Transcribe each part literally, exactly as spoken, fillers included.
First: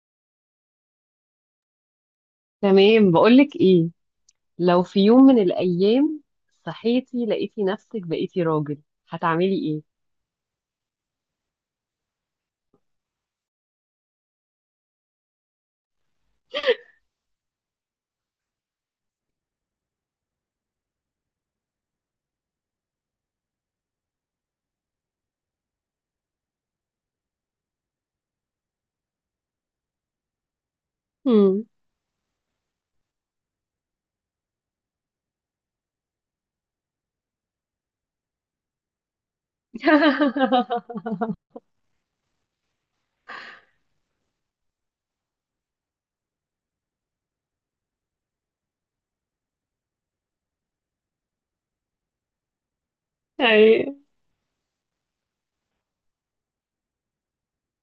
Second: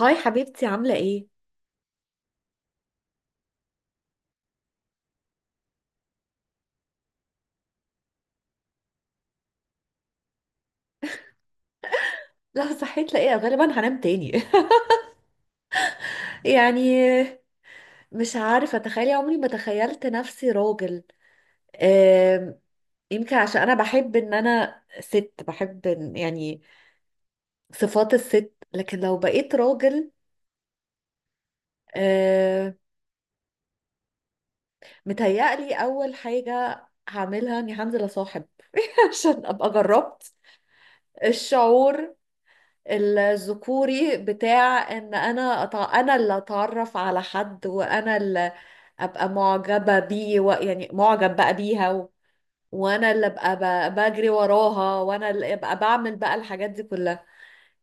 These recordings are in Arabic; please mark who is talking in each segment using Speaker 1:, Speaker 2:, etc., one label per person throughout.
Speaker 1: هاي حبيبتي، عاملة ايه؟
Speaker 2: تمام، بقولك ايه. لو في يوم من الايام صحيتي لقيتي نفسك بقيتي راجل هتعملي ايه؟
Speaker 1: لا، صحيت لاقيه غالبا هنام تاني. يعني، مش عارفة اتخيل، عمري ما تخيلت نفسي راجل. آم، يمكن عشان انا بحب ان انا ست، بحب إن- يعني صفات الست، لكن لو بقيت راجل،
Speaker 2: مم.
Speaker 1: آم، متهيألي اول حاجة هعملها اني هنزل اصاحب عشان ابقى جربت الشعور الذكوري بتاع ان انا أتع... انا اللي اتعرف على حد، وانا اللي ابقى معجبة بيه و... يعني معجب بقى بيها و... وانا اللي ابقى ب...
Speaker 2: أي.
Speaker 1: بجري وراها، وانا اللي ابقى بعمل بقى الحاجات دي كلها.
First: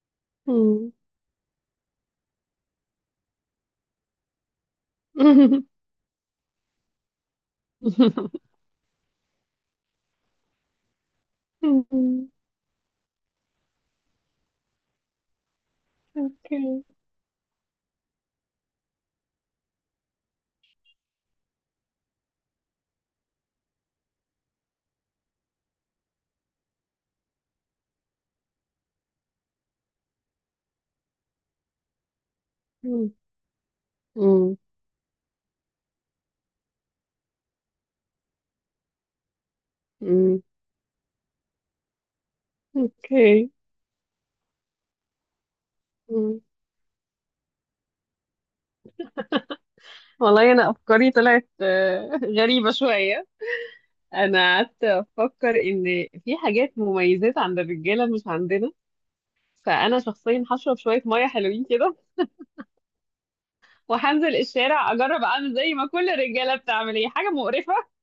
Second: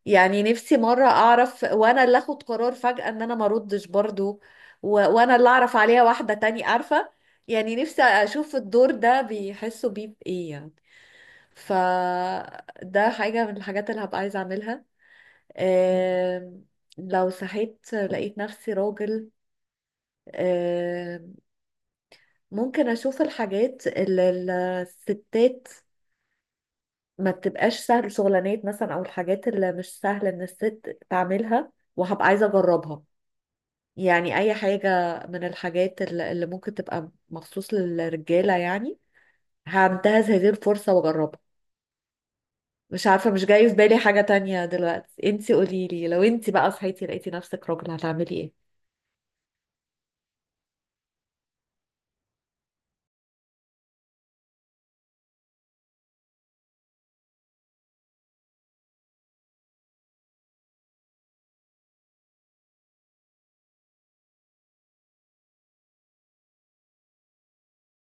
Speaker 1: يعني نفسي
Speaker 2: مم.
Speaker 1: مرة اعرف، وانا اللي اخد قرار فجأة ان انا ما اردش برضو، و... وانا اللي اعرف عليها واحدة تاني، عارفة؟ يعني نفسي اشوف الدور ده بيحسوا بيه بايه يعني.
Speaker 2: مم.
Speaker 1: فده حاجة من الحاجات اللي هبقى عايزة اعملها.
Speaker 2: اوكي.
Speaker 1: آم، لو صحيت لقيت نفسي راجل، آم، ممكن اشوف الحاجات اللي الستات ما بتبقاش سهل، شغلانات مثلا او الحاجات اللي مش سهل ان الست تعملها، وهبقى عايزة اجربها.
Speaker 2: مم.
Speaker 1: يعني اي
Speaker 2: مم.
Speaker 1: حاجة من الحاجات اللي اللي ممكن تبقى مخصوص للرجالة، يعني هنتهز
Speaker 2: مم.
Speaker 1: هذه الفرصة واجربها. مش عارفة، مش
Speaker 2: اوكي.
Speaker 1: جاي في بالي حاجة تانية دلوقتي. انتي قوليلي، لو
Speaker 2: مم.
Speaker 1: انتي بقى صحيتي لقيتي نفسك راجل هتعملي ايه؟
Speaker 2: والله انا افكاري طلعت آه، غريبة شوية. انا قعدت افكر ان في حاجات مميزات عند الرجالة مش عندنا. فانا شخصيا هشرب شوية مية حلوين كده وهنزل الشارع اجرب اعمل زي ما كل الرجاله بتعمل. هي حاجه مقرفه.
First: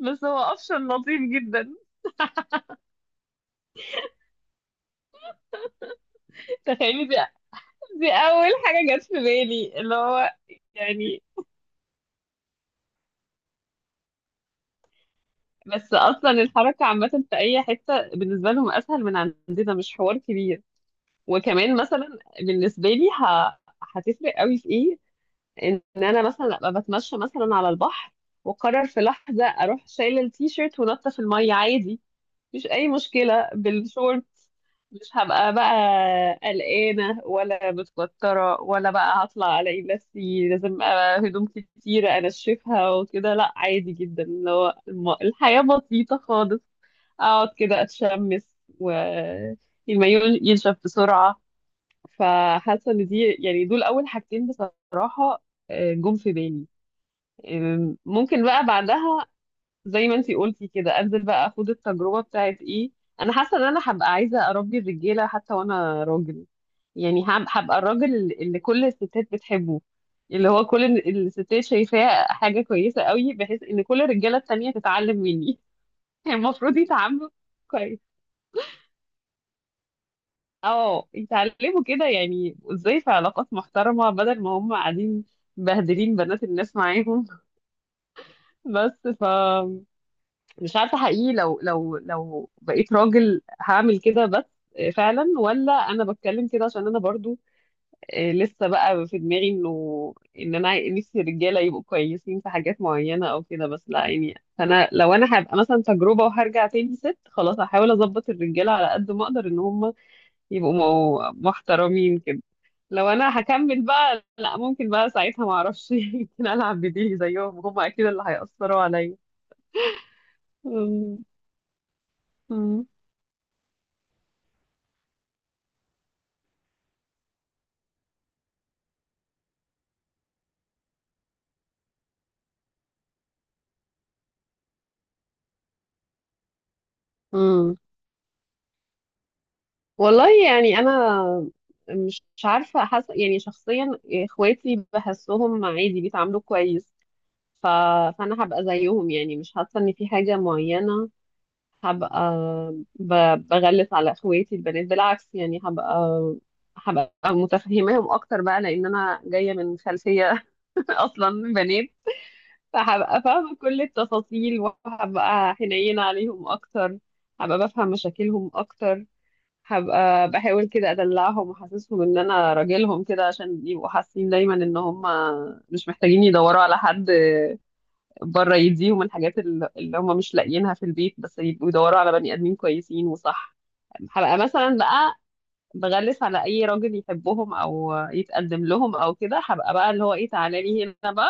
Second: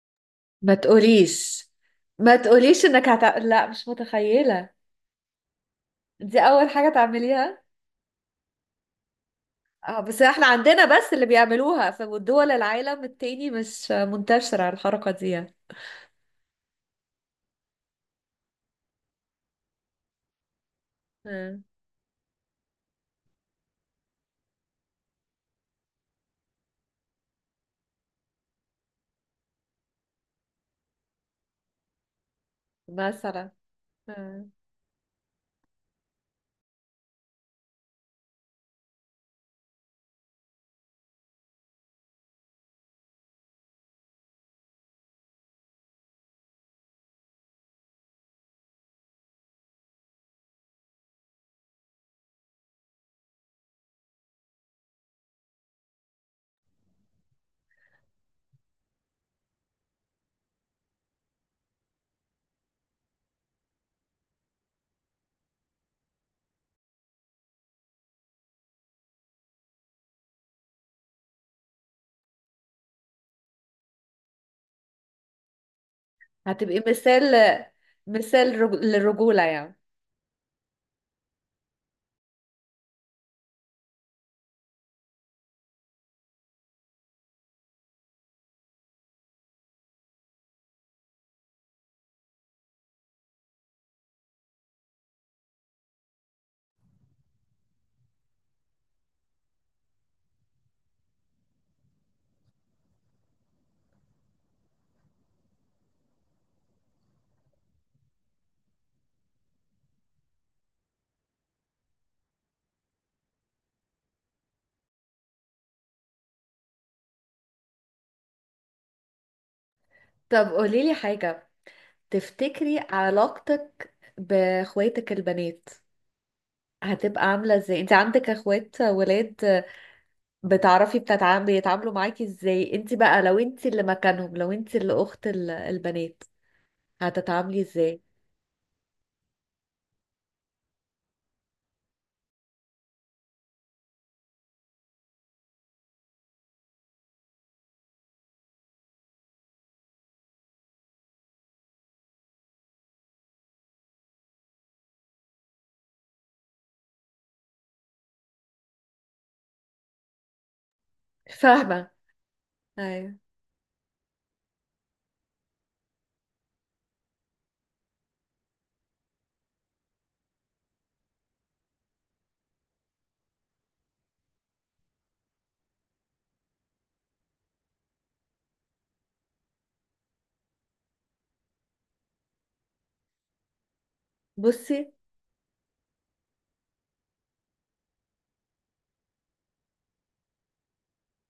Speaker 2: بس هو
Speaker 1: ما
Speaker 2: اوبشن لطيف
Speaker 1: تقوليش،
Speaker 2: جدا.
Speaker 1: ما تقوليش انك هت... لا، مش متخيلة دي اول حاجة
Speaker 2: تخيلي دي,
Speaker 1: تعمليها.
Speaker 2: دي اول حاجه جت في بالي، اللي
Speaker 1: اه بس
Speaker 2: هو
Speaker 1: احنا عندنا بس
Speaker 2: يعني.
Speaker 1: اللي بيعملوها، في دول العالم التاني مش منتشرة الحركة دي.
Speaker 2: بس اصلا الحركه عامه في اي حته، بالنسبه لهم اسهل من عندنا، مش حوار كبير.
Speaker 1: آه،
Speaker 2: وكمان مثلا بالنسبه لي ه... هتفرق قوي في ايه؟ ان انا مثلا ابقى بتمشى مثلا على البحر وقرر في لحظه اروح شايله التيشيرت ونطه في الميه عادي، مفيش اي مشكله
Speaker 1: مثلا.
Speaker 2: بالشورت.
Speaker 1: آه.
Speaker 2: مش هبقى بقى قلقانه ولا متوتره ولا بقى هطلع الاقي نفسي لازم أبقى هدوم كتيره انشفها وكده، لا عادي جدا، اللي هو الم- الحياه بسيطه خالص. اقعد كده اتشمس والمايو ينشف بسرعه. فحاسه ان دي يعني دول اول حاجتين بصراحه، آه، جم في بالي. آم، ممكن بقى بعدها زي ما انتي قلتي كده انزل بقى اخد التجربه بتاعت ايه. انا حاسه ان انا هبقى عايزه اربي الرجاله حتى وانا راجل. يعني هب- هبقى الراجل اللي كل الستات بتحبه، اللي هو كل ال- الستات شايفاه حاجه كويسه قوي، بحيث ان كل الرجاله التانية تتعلم مني. يعني المفروض
Speaker 1: هتبقي مثال،
Speaker 2: يتعاملوا كويس.
Speaker 1: مثال رج... للرجولة يعني.
Speaker 2: اه يتعلموا كده، يعني ازاي في علاقات محترمه، بدل ما هم قاعدين مبهدلين بنات الناس معاهم. بس ف مش عارفة حقيقي، لو لو لو بقيت راجل هعمل كده. بس آه، فعلا، ولا انا بتكلم كده عشان انا برضو آه، لسه بقى في دماغي انه ان انا نفسي الرجاله يبقوا كويسين في حاجات معينه او كده. بس لا، يعني انا لو انا هبقى مثلا تجربه وهرجع تاني ست خلاص، هحاول اظبط الرجاله على قد ما اقدر ان هم يبقوا مو- محترمين كده. لو انا هكمل بقى لا، ممكن بقى ساعتها ما اعرفش. يمكن العب بديلي زيهم، هم اكيد اللي هيأثروا عليا.
Speaker 1: طب قوليلي
Speaker 2: أمم.
Speaker 1: حاجة، تفتكري
Speaker 2: أمم.
Speaker 1: علاقتك باخواتك البنات هتبقى عاملة ازاي؟ انت عندك اخوات ولاد، بتعرفي بتتع- بيتعاملوا معاكي ازاي. انت بقى لو انت اللي مكانهم، لو انت اللي اخت ال- البنات، هتتعاملي
Speaker 2: أمم.
Speaker 1: ازاي؟
Speaker 2: والله يعني انا مش مش عارفه، حاسه يعني شخصيا اخواتي بحسهم عادي، بيتعاملوا كويس. ف... فانا هبقى زيهم، يعني مش حاسه ان في حاجه معينه هبقى ب... بغلس على اخواتي البنات، بالعكس يعني. هبقى هبقى متفهماهم اكتر بقى، لان انا جايه من خلفيه اصلا بنات.
Speaker 1: فاهمة. ايوه.
Speaker 2: فهبقى فاهمه كل التفاصيل، وهبقى حنينه عليهم اكتر. هبقى بفهم مشاكلهم اكتر. هبقى بحاول كده ادلعهم واحسسهم ان انا راجلهم كده، عشان يبقوا حاسين دايما ان هم مش محتاجين يدوروا على حد بره يديهم الحاجات اللي اللي هم مش لاقيينها في البيت. بس يبقوا يدوروا على بني ادمين كويسين وصح. هبقى مثلا
Speaker 1: بصي،
Speaker 2: بقى بغلس على اي راجل يحبهم او يتقدم لهم او كده. هبقى بقى اللي هو ايه، تعالى لي هنا بقى.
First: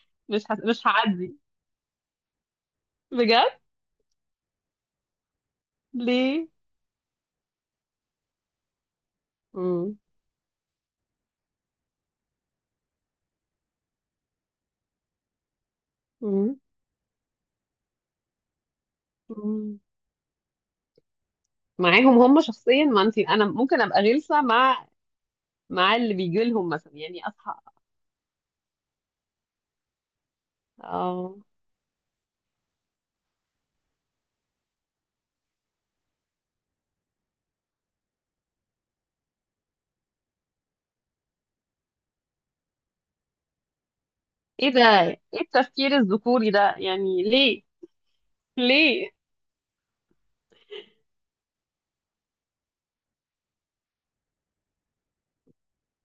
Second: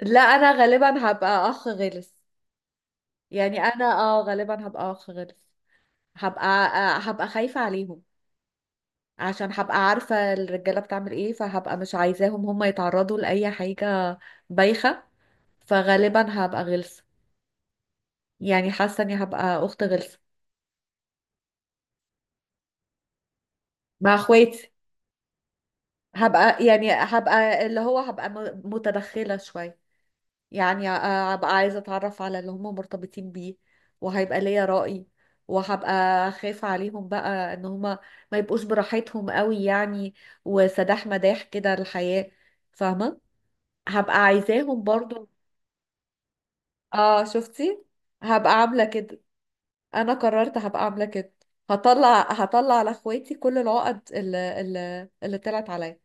Speaker 1: لا
Speaker 2: مش
Speaker 1: انا
Speaker 2: ه... مش
Speaker 1: غالبا
Speaker 2: هعدي
Speaker 1: هبقى اخ غلس.
Speaker 2: بجد.
Speaker 1: يعني انا، اه غالبا هبقى اخ غلس. هبقى
Speaker 2: ليه؟
Speaker 1: آه، هبقى خايفة عليهم، عشان هبقى
Speaker 2: مم.
Speaker 1: عارفة الرجالة بتعمل ايه، فهبقى مش عايزاهم هم يتعرضوا لأي حاجة بايخة. فغالبا
Speaker 2: مم.
Speaker 1: هبقى غلسة، يعني حاسة اني هبقى
Speaker 2: مم.
Speaker 1: اخت غلسة
Speaker 2: معاهم هم شخصيا، ما انت انا ممكن ابقى
Speaker 1: مع
Speaker 2: غلسه
Speaker 1: اخواتي.
Speaker 2: مع مع اللي بيجي
Speaker 1: هبقى
Speaker 2: لهم
Speaker 1: يعني
Speaker 2: مثلا، يعني اصحى
Speaker 1: هبقى اللي هو هبقى م- متدخلة شوية، يعني ه-
Speaker 2: اه.
Speaker 1: هبقى عايزة أتعرف على اللي هم مرتبطين بيه، وهيبقى ليا رأي، وهبقى خايفة عليهم بقى إن هم ما يبقوش براحتهم قوي يعني، وسداح مداح كده الحياة، فاهمة؟ هبقى
Speaker 2: ايه ده؟
Speaker 1: عايزاهم برضو.
Speaker 2: ايه التفكير الذكوري ده، يعني
Speaker 1: اه،
Speaker 2: ليه؟
Speaker 1: شفتي؟ هبقى عاملة
Speaker 2: ليه؟
Speaker 1: كده. أنا قررت هبقى عاملة كده، هطلع هطلع على اخواتي كل العقد اللي اللي, اللي طلعت عليا.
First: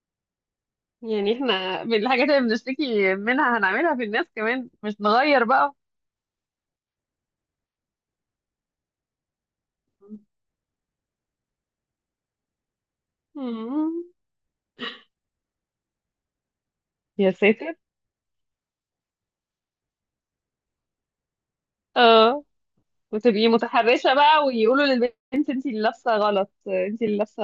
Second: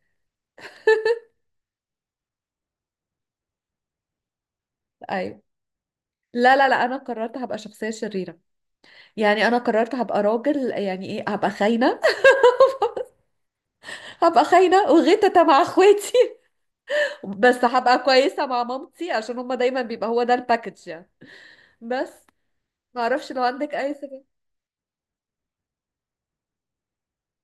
Speaker 2: يعني احنا من الحاجات اللي بنشتكي منها هنعملها في الناس كمان، مش
Speaker 1: ايوه.
Speaker 2: نغير بقى.
Speaker 1: لا لا لا، انا قررت هبقى شخصيه شريره. يعني انا قررت هبقى راجل، يعني ايه، هبقى خاينه.
Speaker 2: مم.
Speaker 1: هبقى خاينه وغيتة مع اخواتي،
Speaker 2: يا
Speaker 1: بس
Speaker 2: ساتر.
Speaker 1: هبقى كويسه مع مامتي، عشان هما دايما بيبقى هو ده الباكج يعني. بس
Speaker 2: اه.
Speaker 1: ما اعرفش، لو
Speaker 2: وتبقي
Speaker 1: عندك اي
Speaker 2: متحرشة
Speaker 1: سبب.
Speaker 2: بقى ويقولوا للبنت انت اللي لابسة غلط، انت اللي لابسة،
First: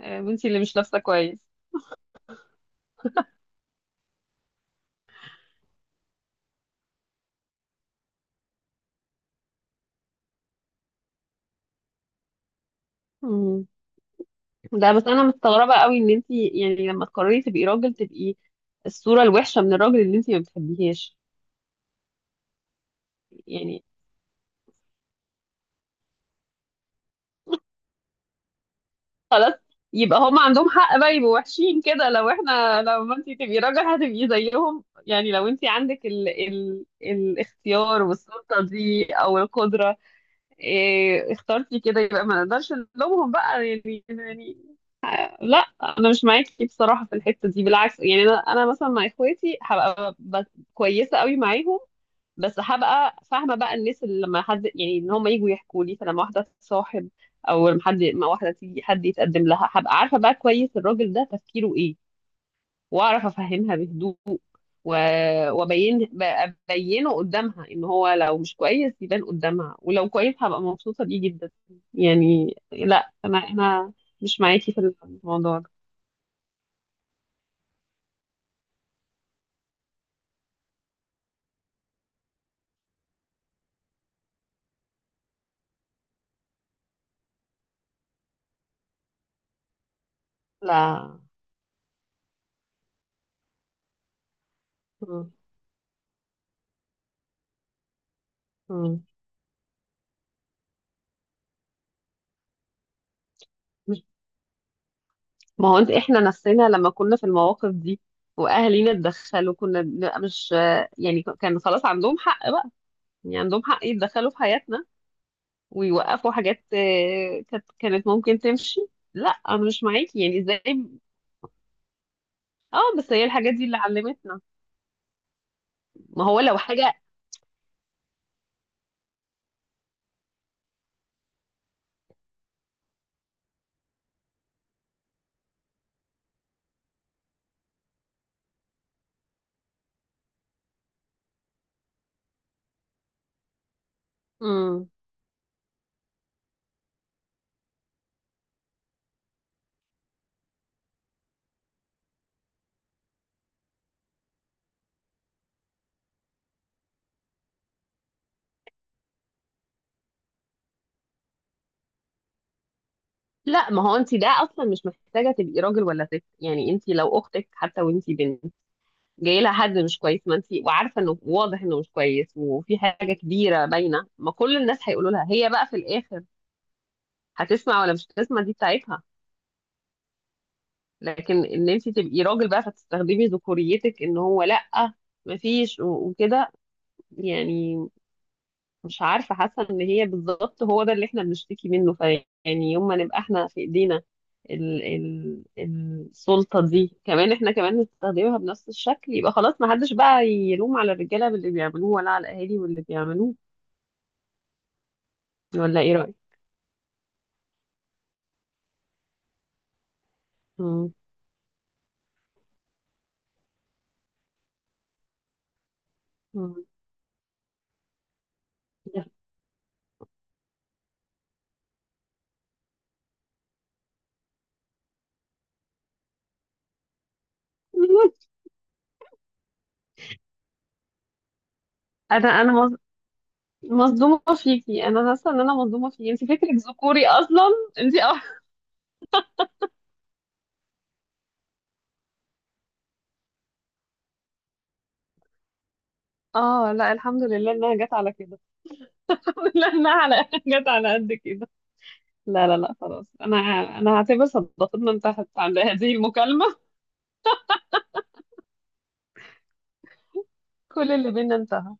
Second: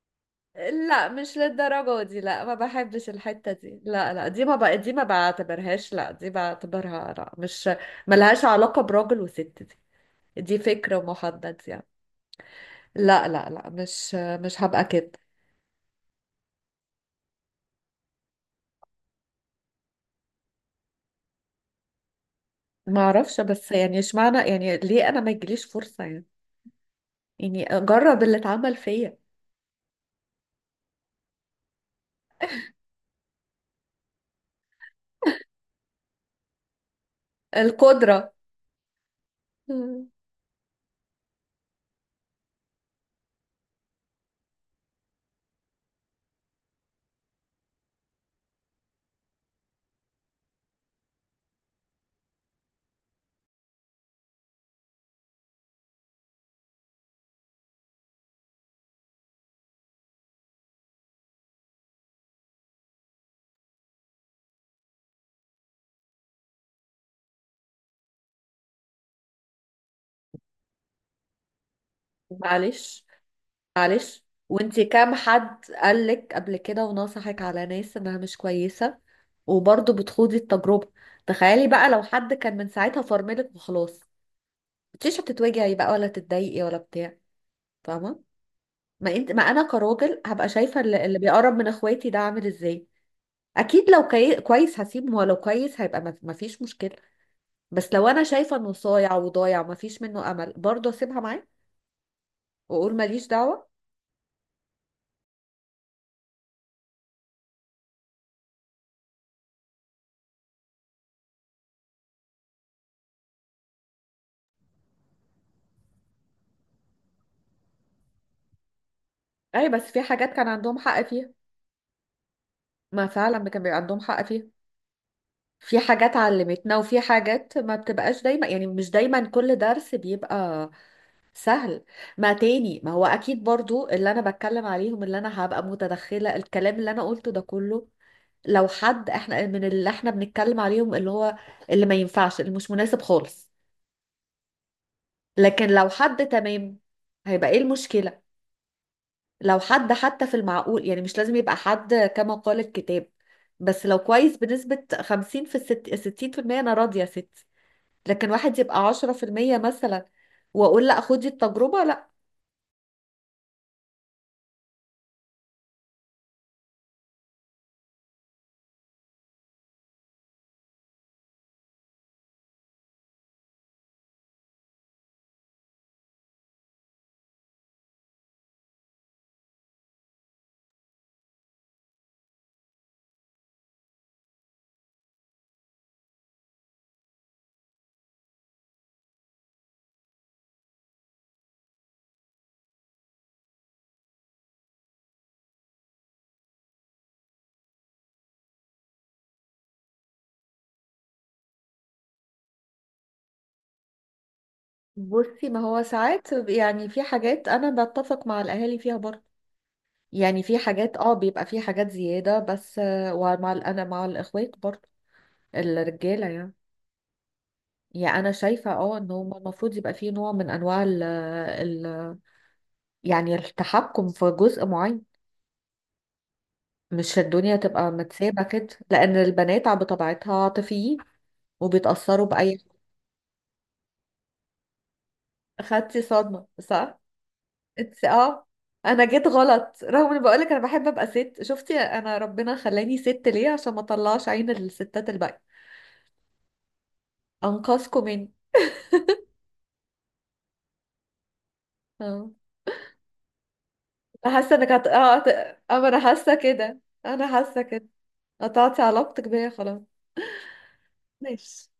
Speaker 2: آه، انت اللي مش لابسة
Speaker 1: لا، مش
Speaker 2: كويس.
Speaker 1: للدرجه دي، لا، ما بحبش الحته دي، لا لا، دي ما بقى دي ما بعتبرهاش، لا دي بعتبرها لا، مش ملهاش علاقه براجل وست دي، دي فكره محدد يعني. لا لا
Speaker 2: مم.
Speaker 1: لا، مش مش هبقى
Speaker 2: ده بس
Speaker 1: كده.
Speaker 2: انا مستغربة قوي ان انت يعني لما تقرري تبقي راجل تبقي الصورة الوحشة من الراجل اللي انت ما بتحبيهاش.
Speaker 1: ما اعرفش، بس
Speaker 2: يعني
Speaker 1: يعني اشمعنى، يعني ليه انا ما يجيليش فرصه يعني. يعني جرب اللي اتعمل فيا.
Speaker 2: خلاص يبقى هم عندهم حق بقى يبقوا وحشين كده، لو احنا لما انت تبقي راجل هتبقي زيهم، يعني لو انت عندك ال ال الاختيار
Speaker 1: القدرة.
Speaker 2: والسلطة دي او القدرة.
Speaker 1: مم.
Speaker 2: إيه اخترتي كده، يبقى ما نقدرش نلومهم بقى، يعني يعني لا. انا مش معاكي بصراحة في الحتة دي، بالعكس يعني. انا انا مثلا مع اخواتي هبقى ب- كويسة قوي معاهم. بس هبقى فاهمه بقى الناس، اللي لما حد يعني ان هم يجوا يحكوا لي، فلما واحده تصاحب او لما حد ما واحده تيجي حد يتقدم لها هبقى عارفه بقى كويس الراجل ده تفكيره ايه، واعرف افهمها بهدوء. و... وابين ب- ابينه قدامها، ان هو لو مش كويس يبان قدامها، ولو كويس هبقى مبسوطه بيه جدا. يعني
Speaker 1: معلش،
Speaker 2: لا، انا انا
Speaker 1: معلش،
Speaker 2: مش معاكي
Speaker 1: وانتي
Speaker 2: في
Speaker 1: كام
Speaker 2: الموضوع
Speaker 1: حد
Speaker 2: ده.
Speaker 1: قالك قبل كده ونصحك على ناس انها مش كويسة، وبرضه بتخوضي التجربة؟ تخيلي بقى، لو حد كان من ساعتها فرملك وخلاص، مش هتتوجعي بقى ولا تتضايقي ولا بتاع، فاهمة؟ ما انت ما انا كراجل هبقى شايفة اللي,
Speaker 2: لا
Speaker 1: اللي بيقرب من اخواتي ده عامل ازاي. اكيد لو كي... كويس هسيبه،
Speaker 2: م-
Speaker 1: ولو كويس هيبقى ما ما فيش مشكلة. بس لو انا شايفة انه
Speaker 2: م-
Speaker 1: صايع وضايع وما فيش منه امل، برضه اسيبها معاه وأقول ماليش دعوة.
Speaker 2: ما هو انت احنا نفسنا لما كنا في المواقف دي واهالينا اتدخلوا كنا بنبقى مش، يعني كان خلاص عندهم حق بقى، يعني عندهم حق يتدخلوا في حياتنا ويوقفوا حاجات آه، كانت كانت ممكن تمشي. لا انا
Speaker 1: أي، بس
Speaker 2: مش
Speaker 1: في
Speaker 2: معاكي،
Speaker 1: حاجات
Speaker 2: يعني
Speaker 1: كان
Speaker 2: ازاي؟
Speaker 1: عندهم حق فيها.
Speaker 2: اه
Speaker 1: ما
Speaker 2: بس هي
Speaker 1: فعلا
Speaker 2: الحاجات
Speaker 1: كان
Speaker 2: دي اللي
Speaker 1: بيبقى عندهم حق
Speaker 2: علمتنا.
Speaker 1: فيها. في حاجات
Speaker 2: ما هو لو
Speaker 1: علمتنا، وفي
Speaker 2: حاجة.
Speaker 1: حاجات ما بتبقاش دايما، يعني مش دايما كل درس بيبقى سهل. ما تاني، ما هو أكيد برضو اللي أنا بتكلم عليهم، اللي أنا هبقى متدخلة، الكلام اللي أنا قلته ده كله لو حد احنا من اللي احنا بنتكلم عليهم، اللي هو اللي ما ينفعش، اللي مش مناسب خالص.
Speaker 2: مم.
Speaker 1: لكن لو حد تمام هيبقى ايه المشكلة؟ لو حد حتى في المعقول، يعني مش لازم يبقى حد كما قال الكتاب، بس لو كويس بنسبة خمسين في الست، ستين في المية، أنا راضية يا ستي. لكن واحد يبقى عشرة في المية مثلا، وأقول لأ خدي التجربة؟ لأ.
Speaker 2: لا ما هو انت ده اصلا مش محتاجة تبقي راجل ولا ست، يعني انت لو اختك حتى وانت بنت جاي لها حد مش كويس، ما انت وعارفه انه واضح انه مش كويس وفي حاجه كبيره باينه، ما كل الناس هيقولوا لها. هي بقى في الاخر هتسمع ولا مش هتسمع، دي بتاعتها. لكن ان انت تبقي راجل بقى فتستخدمي ذكوريتك ان هو لا، ما فيش وكده، يعني مش عارفة. حاسة ان هي بالظبط هو ده اللي احنا بنشتكي منه، فيعني يوم ما نبقى احنا في ايدينا ال ال السلطة دي، كمان احنا كمان نستخدمها بنفس الشكل، يبقى خلاص ما حدش بقى يلوم على الرجالة باللي بيعملوه ولا على الاهالي واللي بيعملوه.
Speaker 1: بصي، ما
Speaker 2: ولا
Speaker 1: هو
Speaker 2: ايه رأيك؟
Speaker 1: ساعات يعني في حاجات أنا بتفق مع الأهالي فيها برضه. يعني في
Speaker 2: مم.
Speaker 1: حاجات اه بيبقى في حاجات زيادة بس، آه، ومع ال- أنا مع الإخوات برضه، الرجالة يعني.
Speaker 2: مم.
Speaker 1: يعني أنا شايفة، اه إن هو المفروض يبقى فيه نوع من أنواع ال ال يعني التحكم في جزء معين، مش الدنيا تبقى متسابة كده، لأن البنات ع- بطبيعتها عاطفيين، وبيتأثروا
Speaker 2: انا انا
Speaker 1: بأي
Speaker 2: مظ-
Speaker 1: حاجة.
Speaker 2: مصدومة فيكي. انا حاسة ان انا مصدومة
Speaker 1: خدتي
Speaker 2: فيكي، انت
Speaker 1: صدمة
Speaker 2: فكرك
Speaker 1: صح؟
Speaker 2: ذكوري اصلا. انت
Speaker 1: انت
Speaker 2: اه.
Speaker 1: اه. انا جيت غلط، رغم اني بقولك انا بحب ابقى ست. شفتي انا ربنا خلاني ست ليه؟ عشان ما اطلعش عين الستات الباقية،
Speaker 2: آه، لا الحمد لله انها جت
Speaker 1: انقذكم
Speaker 2: على
Speaker 1: مني.
Speaker 2: كده. لا انها على جت على قد كده.
Speaker 1: اه،
Speaker 2: لا لا لا خلاص. انا انا هعتبر
Speaker 1: حاسه انك هت...
Speaker 2: صداقتنا
Speaker 1: اه هت...
Speaker 2: انتهت عند
Speaker 1: آه، اما
Speaker 2: هذه
Speaker 1: انا حاسه
Speaker 2: المكالمة.
Speaker 1: كده، انا حاسه كده، قطعتي علاقتك بيا خلاص.
Speaker 2: كل اللي بينا
Speaker 1: ماشي،
Speaker 2: انتهى.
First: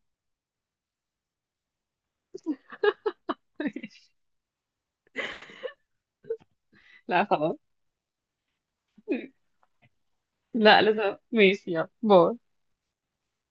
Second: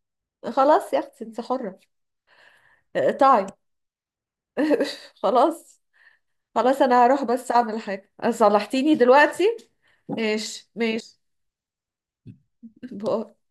Speaker 1: خلاص يا اختي انت حرة، اقطعي. خلاص، خلاص. انا هروح
Speaker 2: لا
Speaker 1: بس
Speaker 2: خلاص.
Speaker 1: اعمل حاجة، صلحتيني دلوقتي. ماشي،
Speaker 2: لا
Speaker 1: ماشي.
Speaker 2: لازم، ماشي يلا باي.